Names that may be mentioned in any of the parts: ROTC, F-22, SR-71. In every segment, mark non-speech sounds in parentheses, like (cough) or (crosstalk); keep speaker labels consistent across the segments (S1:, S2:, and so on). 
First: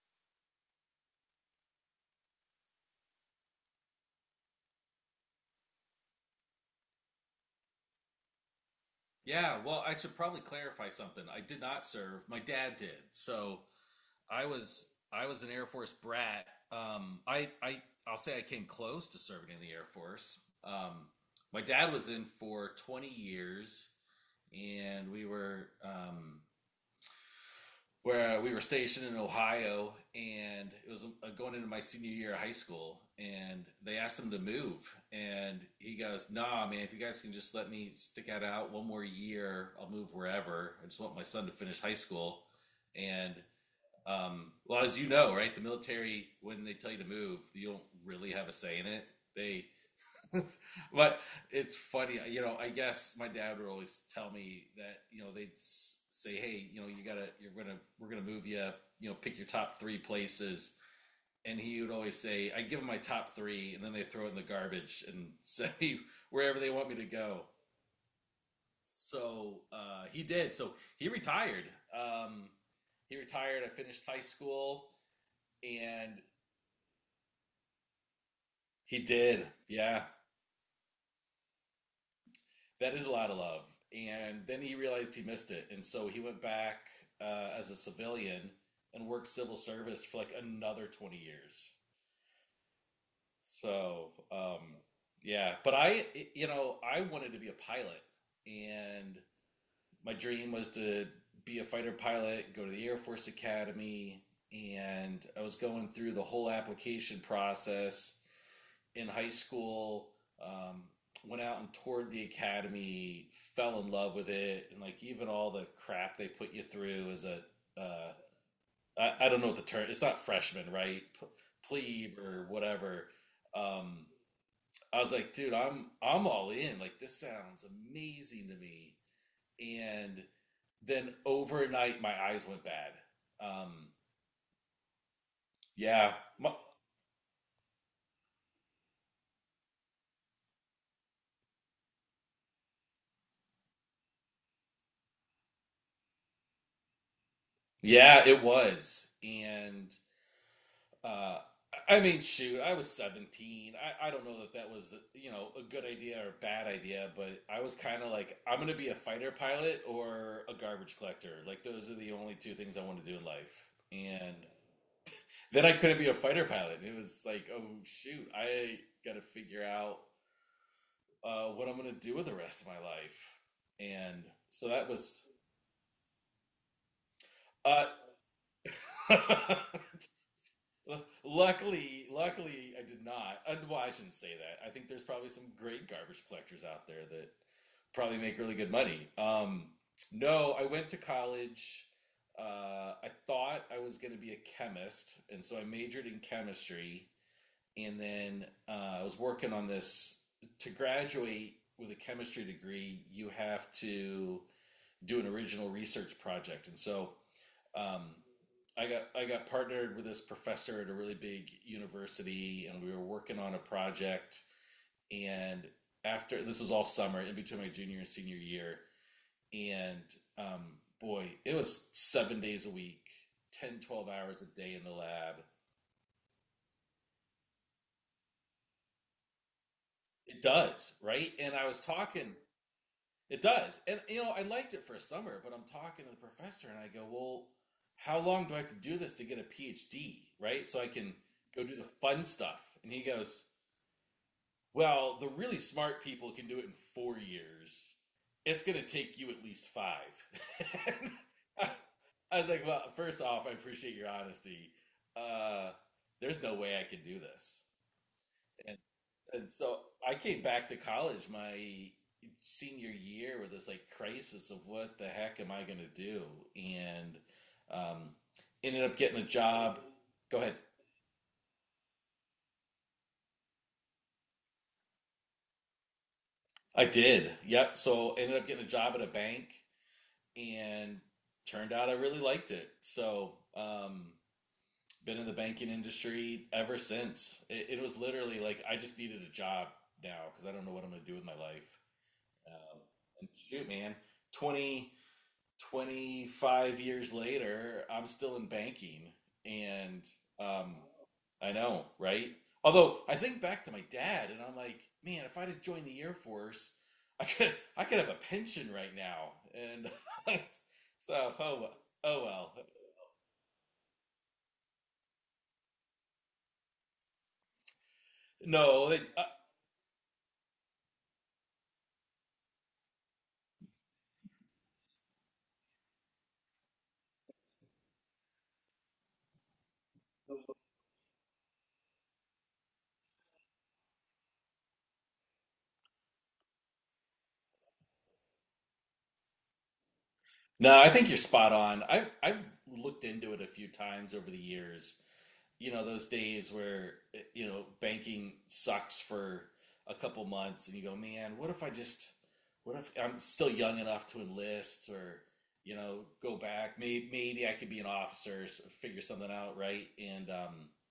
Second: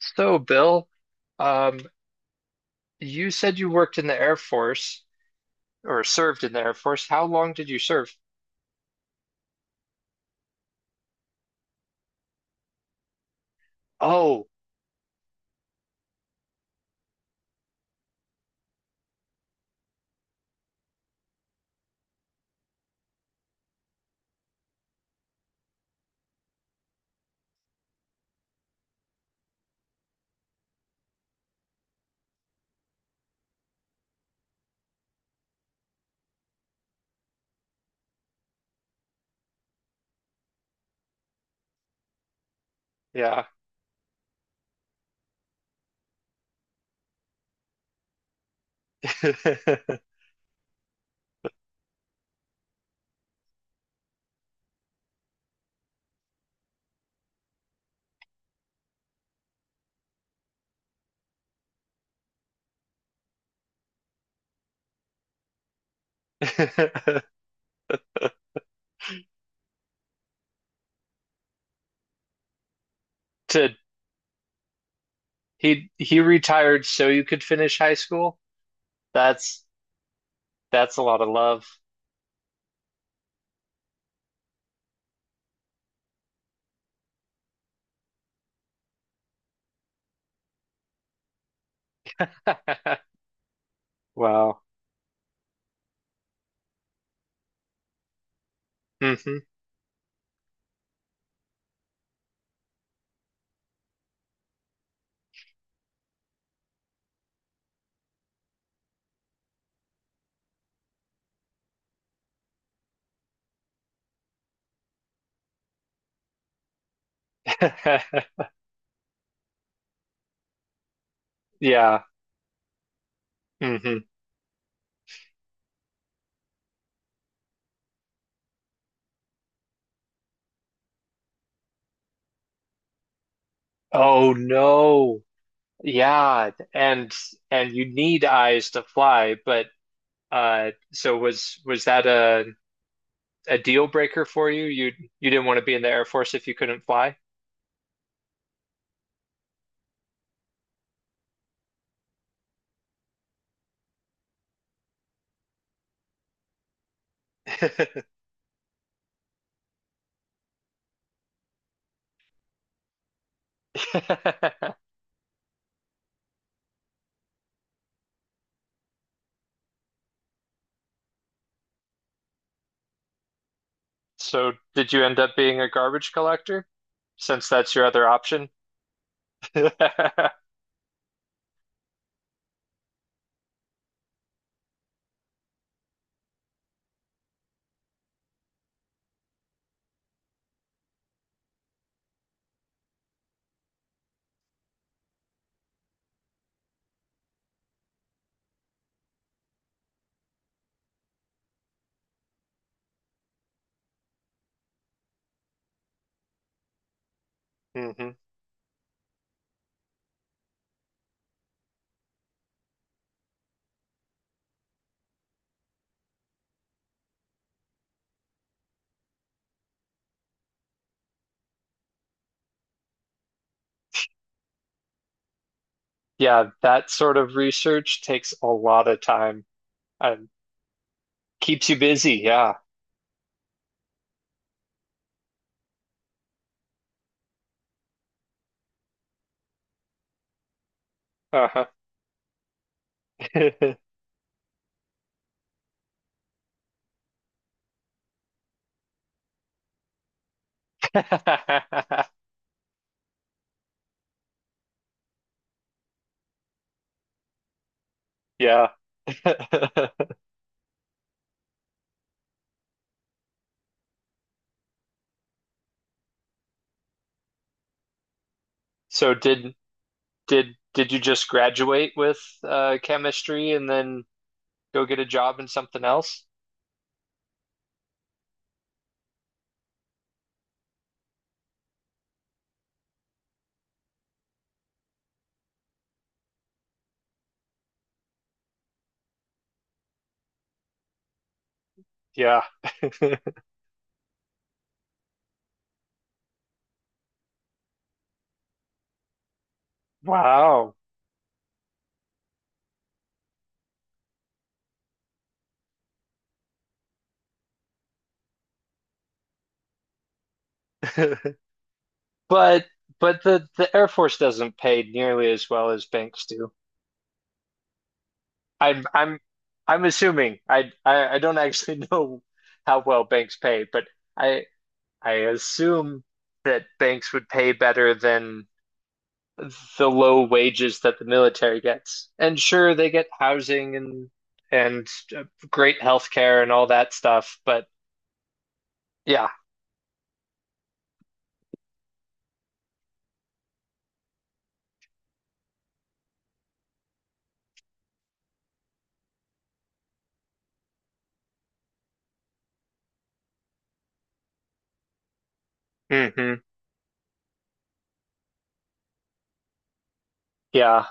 S1: So, Bill, um, you said you worked in the Air Force or served in the Air Force. How long did you serve?
S2: Yeah, well, I should probably clarify something. I did not serve. My dad did. So
S1: Oh,
S2: I was I was an Air Force brat. I'll say I came close to serving in the Air Force. My dad was in for 20 years, and we were where we were stationed in Ohio, and it was going into my senior year of high school, and they asked him to move, and he goes, "Nah, man, if you guys can just let me stick it out one more year, I'll move wherever. I just want my son to finish high school." And
S1: yeah.
S2: well, as you know, right, the military when they tell you to move, you don't really have a say in it. They
S1: (laughs)
S2: (laughs) but it's funny. I guess my dad would always tell me that they'd say, "Hey, you know, you gotta, you're gonna, we're gonna move you. You know, pick your top three places." And he would always say, "I give them my top three, and then they throw it in the garbage and say (laughs) wherever they want me to go." So he did. So he retired. Um, he retired. I
S1: To
S2: finished high school,
S1: he
S2: and
S1: he retired so you could finish high school?
S2: he did.
S1: That's
S2: Yeah.
S1: that's a lot of love.
S2: That is a lot of love. And then he realized he missed it. And so he went back as a civilian and worked civil service for like another 20 years.
S1: (laughs)
S2: So,
S1: Wow.
S2: yeah. But I wanted to be a pilot. And
S1: hmm
S2: my dream was to be a fighter pilot, go to the Air Force Academy. And I was going through the whole application process in high school. Um, went out and toured the academy, fell in love with it, and like even all the crap they put you through as a uh,
S1: (laughs)
S2: I don't know what the term, it's not freshman, right,
S1: Yeah.
S2: plebe or whatever.
S1: hmm
S2: Um, I was like, dude, I'm all in. Like, this sounds amazing to me. And then overnight, my eyes went bad. Um,
S1: Oh no.
S2: yeah,
S1: Yeah,
S2: my,
S1: and you need eyes to fly, but so was that a deal breaker for you? You didn't want to be in the Air Force if you couldn't fly.
S2: yeah, it was. And Uh, I mean, shoot, I was 17. I don't know that that was, a good idea or a bad idea, but I was kind of like, I'm going to be a fighter pilot or a garbage collector. Like, those are the only two things I want to do in life. And
S1: (laughs)
S2: then I couldn't be a fighter pilot. It was like, oh, shoot, I got to figure out what I'm going to do with the rest of my life. And
S1: So
S2: so that
S1: did you end
S2: was,
S1: up being a garbage collector since that's your
S2: uh,
S1: other option? (laughs) hmm
S2: (laughs) luckily, I did not. Well, I shouldn't say that. I think there's probably some great garbage collectors out there that probably make really good money. No, I went to college. I thought I was going to be a chemist, and so I majored in chemistry. And then I was working on this. To graduate with a chemistry degree, you have to do an original research project. And so um, I got partnered with this professor at a really big university, and we were working on a project. And after, this was all summer, in between my junior and senior year, and um, boy, it was 7 days a week, 10, 12 hours a day in the lab.
S1: Yeah, that sort of research takes a lot of time and
S2: It does, right? And
S1: keeps you busy. Yeah.
S2: it does. And, I liked it for a summer, but I'm talking to the professor and I go, "Well, how long do I have to do this to get a PhD, right? So I can go
S1: Uh-huh.
S2: do the fun stuff." And he goes, "Well, the really smart people can do it in 4 years. It's going to take you at least five." (laughs) And
S1: (laughs)
S2: I was like, "Well, first off, I appreciate your honesty. Uh, there's no way I can do this."
S1: Yeah.
S2: And, and so
S1: (laughs)
S2: I came back to college my senior year with this like crisis of, what the heck am I going to do? And um, ended up
S1: So
S2: getting a
S1: did
S2: job. Go ahead.
S1: did did you just graduate with chemistry and then go get a job in something else?
S2: I did. Yep. So ended up getting a job at a bank, and turned out I really liked it. So, been in the banking industry ever since. It was literally like I just needed a job now because I don't know what I'm going to do with my life.
S1: Yeah.
S2: Um, and
S1: (laughs)
S2: shoot, man, 20, 25 years later, I'm still in banking. And
S1: Wow.
S2: um, I know, right? Although I think back to my dad and I'm like, man, if I'd have joined the Air Force, I could have a pension right now. And (laughs) so,
S1: (laughs)
S2: oh well.
S1: But the Air Force doesn't pay nearly as well as banks do. I'm
S2: No, they,
S1: I'm I'm assuming. I don't actually (laughs) know how well banks pay, but I I assume that banks would pay better than the low wages that the military gets. And sure, they get housing and uh, great healthcare and all that stuff, but yeah.
S2: no, I think you're spot on. I've looked into it a few times over the years, those days where banking sucks for a couple months, and you go, man, what if I'm still young enough to enlist, or go
S1: hmm
S2: back. Maybe, I could be an officer, figure something out, right? And
S1: Yeah.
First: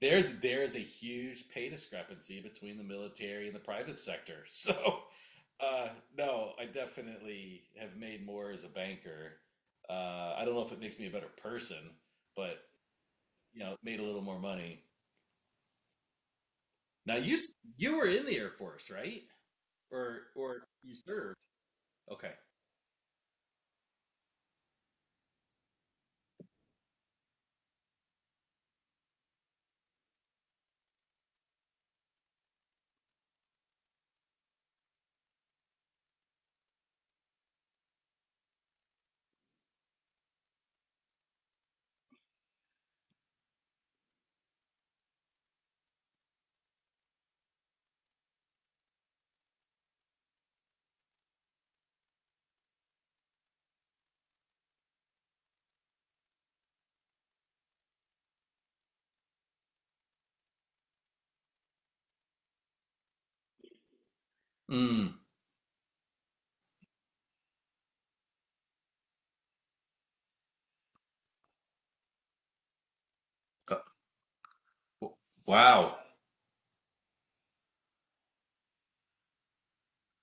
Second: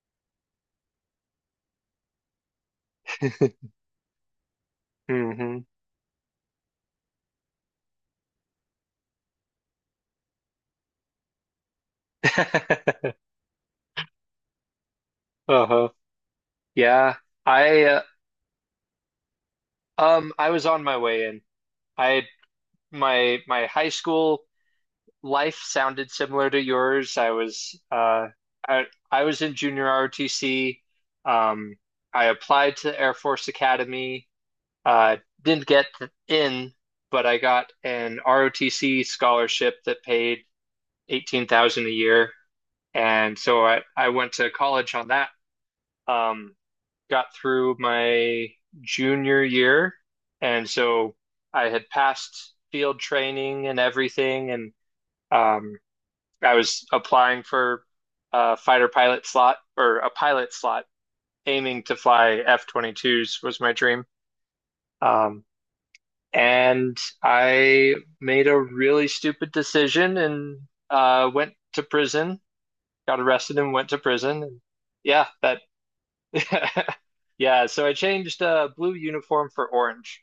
S2: there's a huge pay discrepancy between the military and the
S1: (laughs)
S2: private sector. (laughs) So
S1: hmm
S2: uh, no, I definitely have made more as a banker. I don't know if it makes me a better person, but
S1: (laughs)
S2: made a little more money.
S1: Uh-huh. Yeah,
S2: Now you
S1: I
S2: you
S1: uh,
S2: were in the Air Force, right? Or
S1: I was
S2: or
S1: on
S2: you
S1: my way in.
S2: served.
S1: I
S2: Okay.
S1: my high school life sounded similar to yours. I was I I was in junior ROTC. Um I applied to Air Force Academy. Uh didn't get in, but I got an ROTC scholarship that paid 18,000 a year. And so I went to college on that. Um got through my junior year. And so I had passed field training and everything. And um, I was applying for a fighter pilot slot or a pilot slot, aiming to fly F-22s was my dream.
S2: Mm.
S1: Um, and I made a really stupid decision and went to prison, got arrested and
S2: Uh,
S1: went to prison. And
S2: w-
S1: yeah, that,
S2: Wow.
S1: (laughs) yeah. So I changed blue uniform for orange.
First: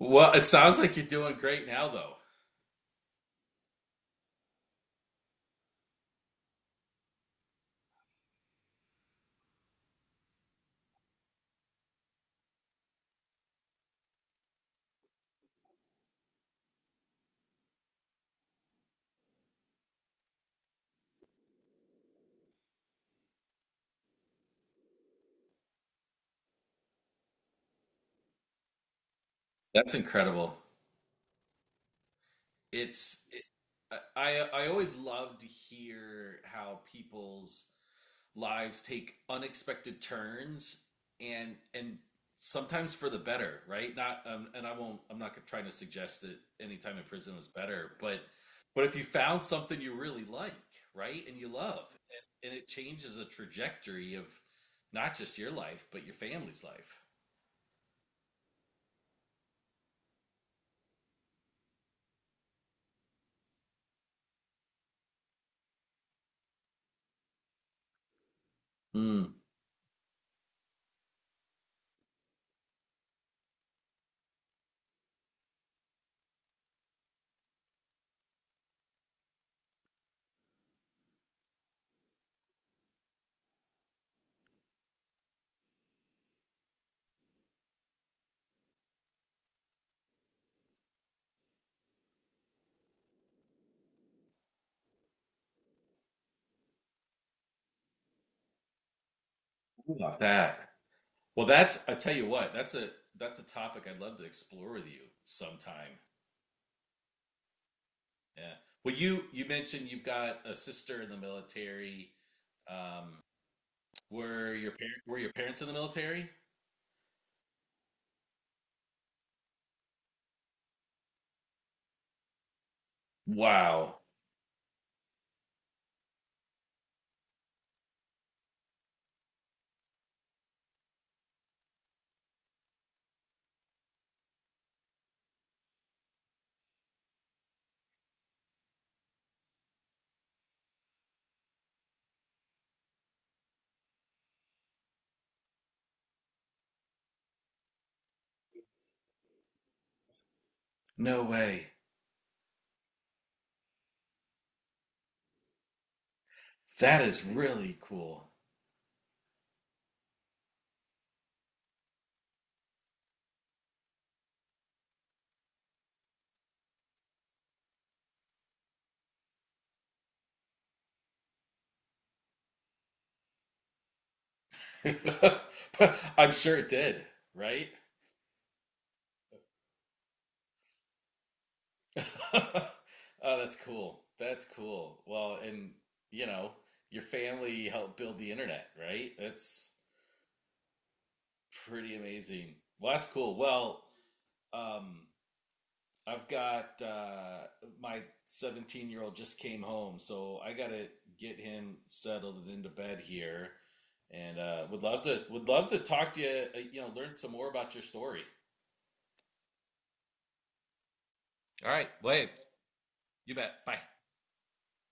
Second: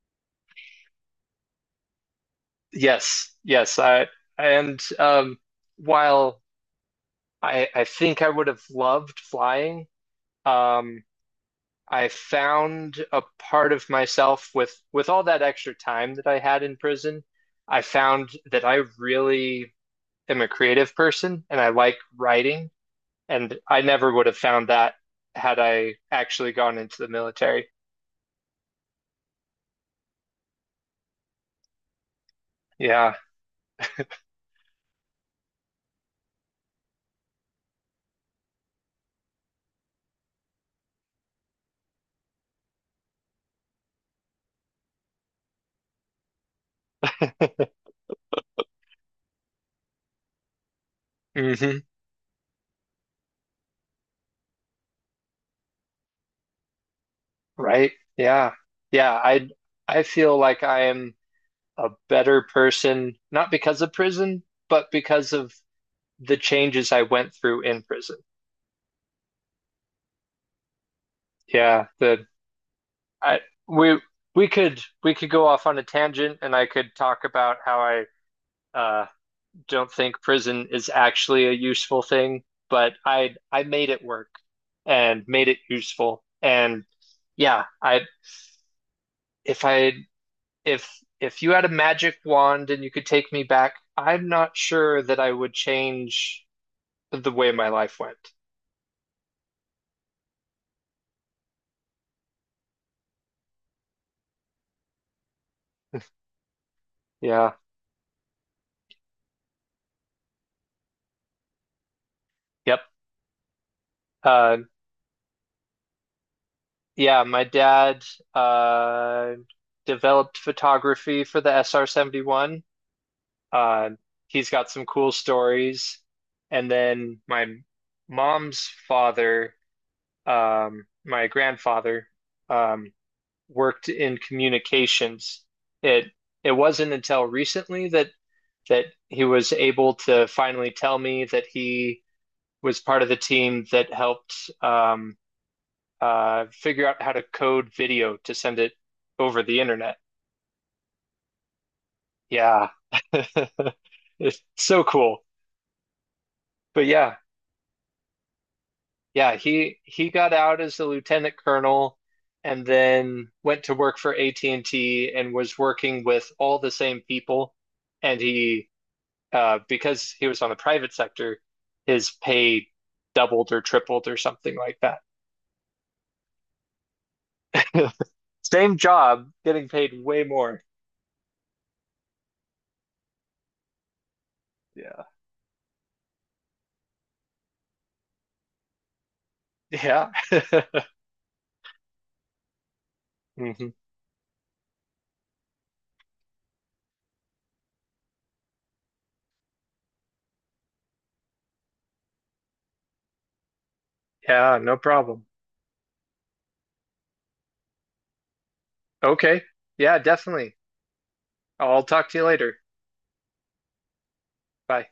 S2: Well, it sounds like you're doing great now, though.
S1: Yes, yes. I and while I think I would have loved flying, um, I found a part of myself with all that extra time that I had in prison. I found that I really am a creative person and I like writing, and I never would have found that had I actually gone into the military.
S2: That's incredible.
S1: Yeah.
S2: It's it, I always love to hear how people's lives take unexpected turns, and sometimes for the better, right? Not, and I won't. I'm not trying to suggest that any time in prison was better,
S1: (laughs)
S2: but if you found something you really like, right, and you
S1: hmm
S2: love, and it changes the trajectory of not just your life but your family's life.
S1: Right. Yeah. Yeah. I feel like I am. A better person, not because of prison, but because of the changes I went through in prison.
S2: Mm,
S1: Yeah, the I we we could go off on a tangent and I could talk about how I uh don't think prison is actually a useful thing, but I made it work and made it useful. And yeah, I if I if if you had a magic wand and you could take me back, I'm not sure that I would change the way my life went.
S2: about that. Well, that's, I tell you what, that's a topic I'd love to explore with you sometime.
S1: Yeah.
S2: Yeah. Well, you mentioned you've got a sister in the military.
S1: Yep.
S2: Um, were
S1: Uh,
S2: your parents were your parents in the military?
S1: yeah, my dad uh, developed photography for the SR-71. Uh,
S2: Wow.
S1: he's got some cool stories. And then my mom's father, my grandfather, um, worked in communications. It it wasn't until recently that that he was able to finally tell me that he was part of the team that helped figure out how to code video to send it over the internet.
S2: No way.
S1: Yeah. (laughs) It's so cool. But
S2: That
S1: yeah,
S2: is really cool. (laughs)
S1: yeah, he got out as a lieutenant colonel and then went to work for AT&T and T and was working with all the same people. And he because he was on the private sector, his pay doubled or tripled or something like that.
S2: But I'm sure it did, right?
S1: (laughs) Same job, getting paid way more.
S2: (laughs) Oh, that's cool. That's cool.
S1: Yeah.
S2: Well, and you know, your family helped build the internet, right? That's
S1: Yeah.
S2: pretty amazing. Well, that's cool.
S1: (laughs) hmm
S2: Well, um, I've got my 17-year-old just came home, so I gotta get him settled and into bed here. And
S1: Yeah, no
S2: would love to
S1: problem.
S2: would love to talk to you. Learn some more about your story.
S1: Okay. Yeah, definitely.
S2: All
S1: I'll
S2: right,
S1: talk to you
S2: Wade.
S1: later.
S2: You bet. Bye.
S1: Bye.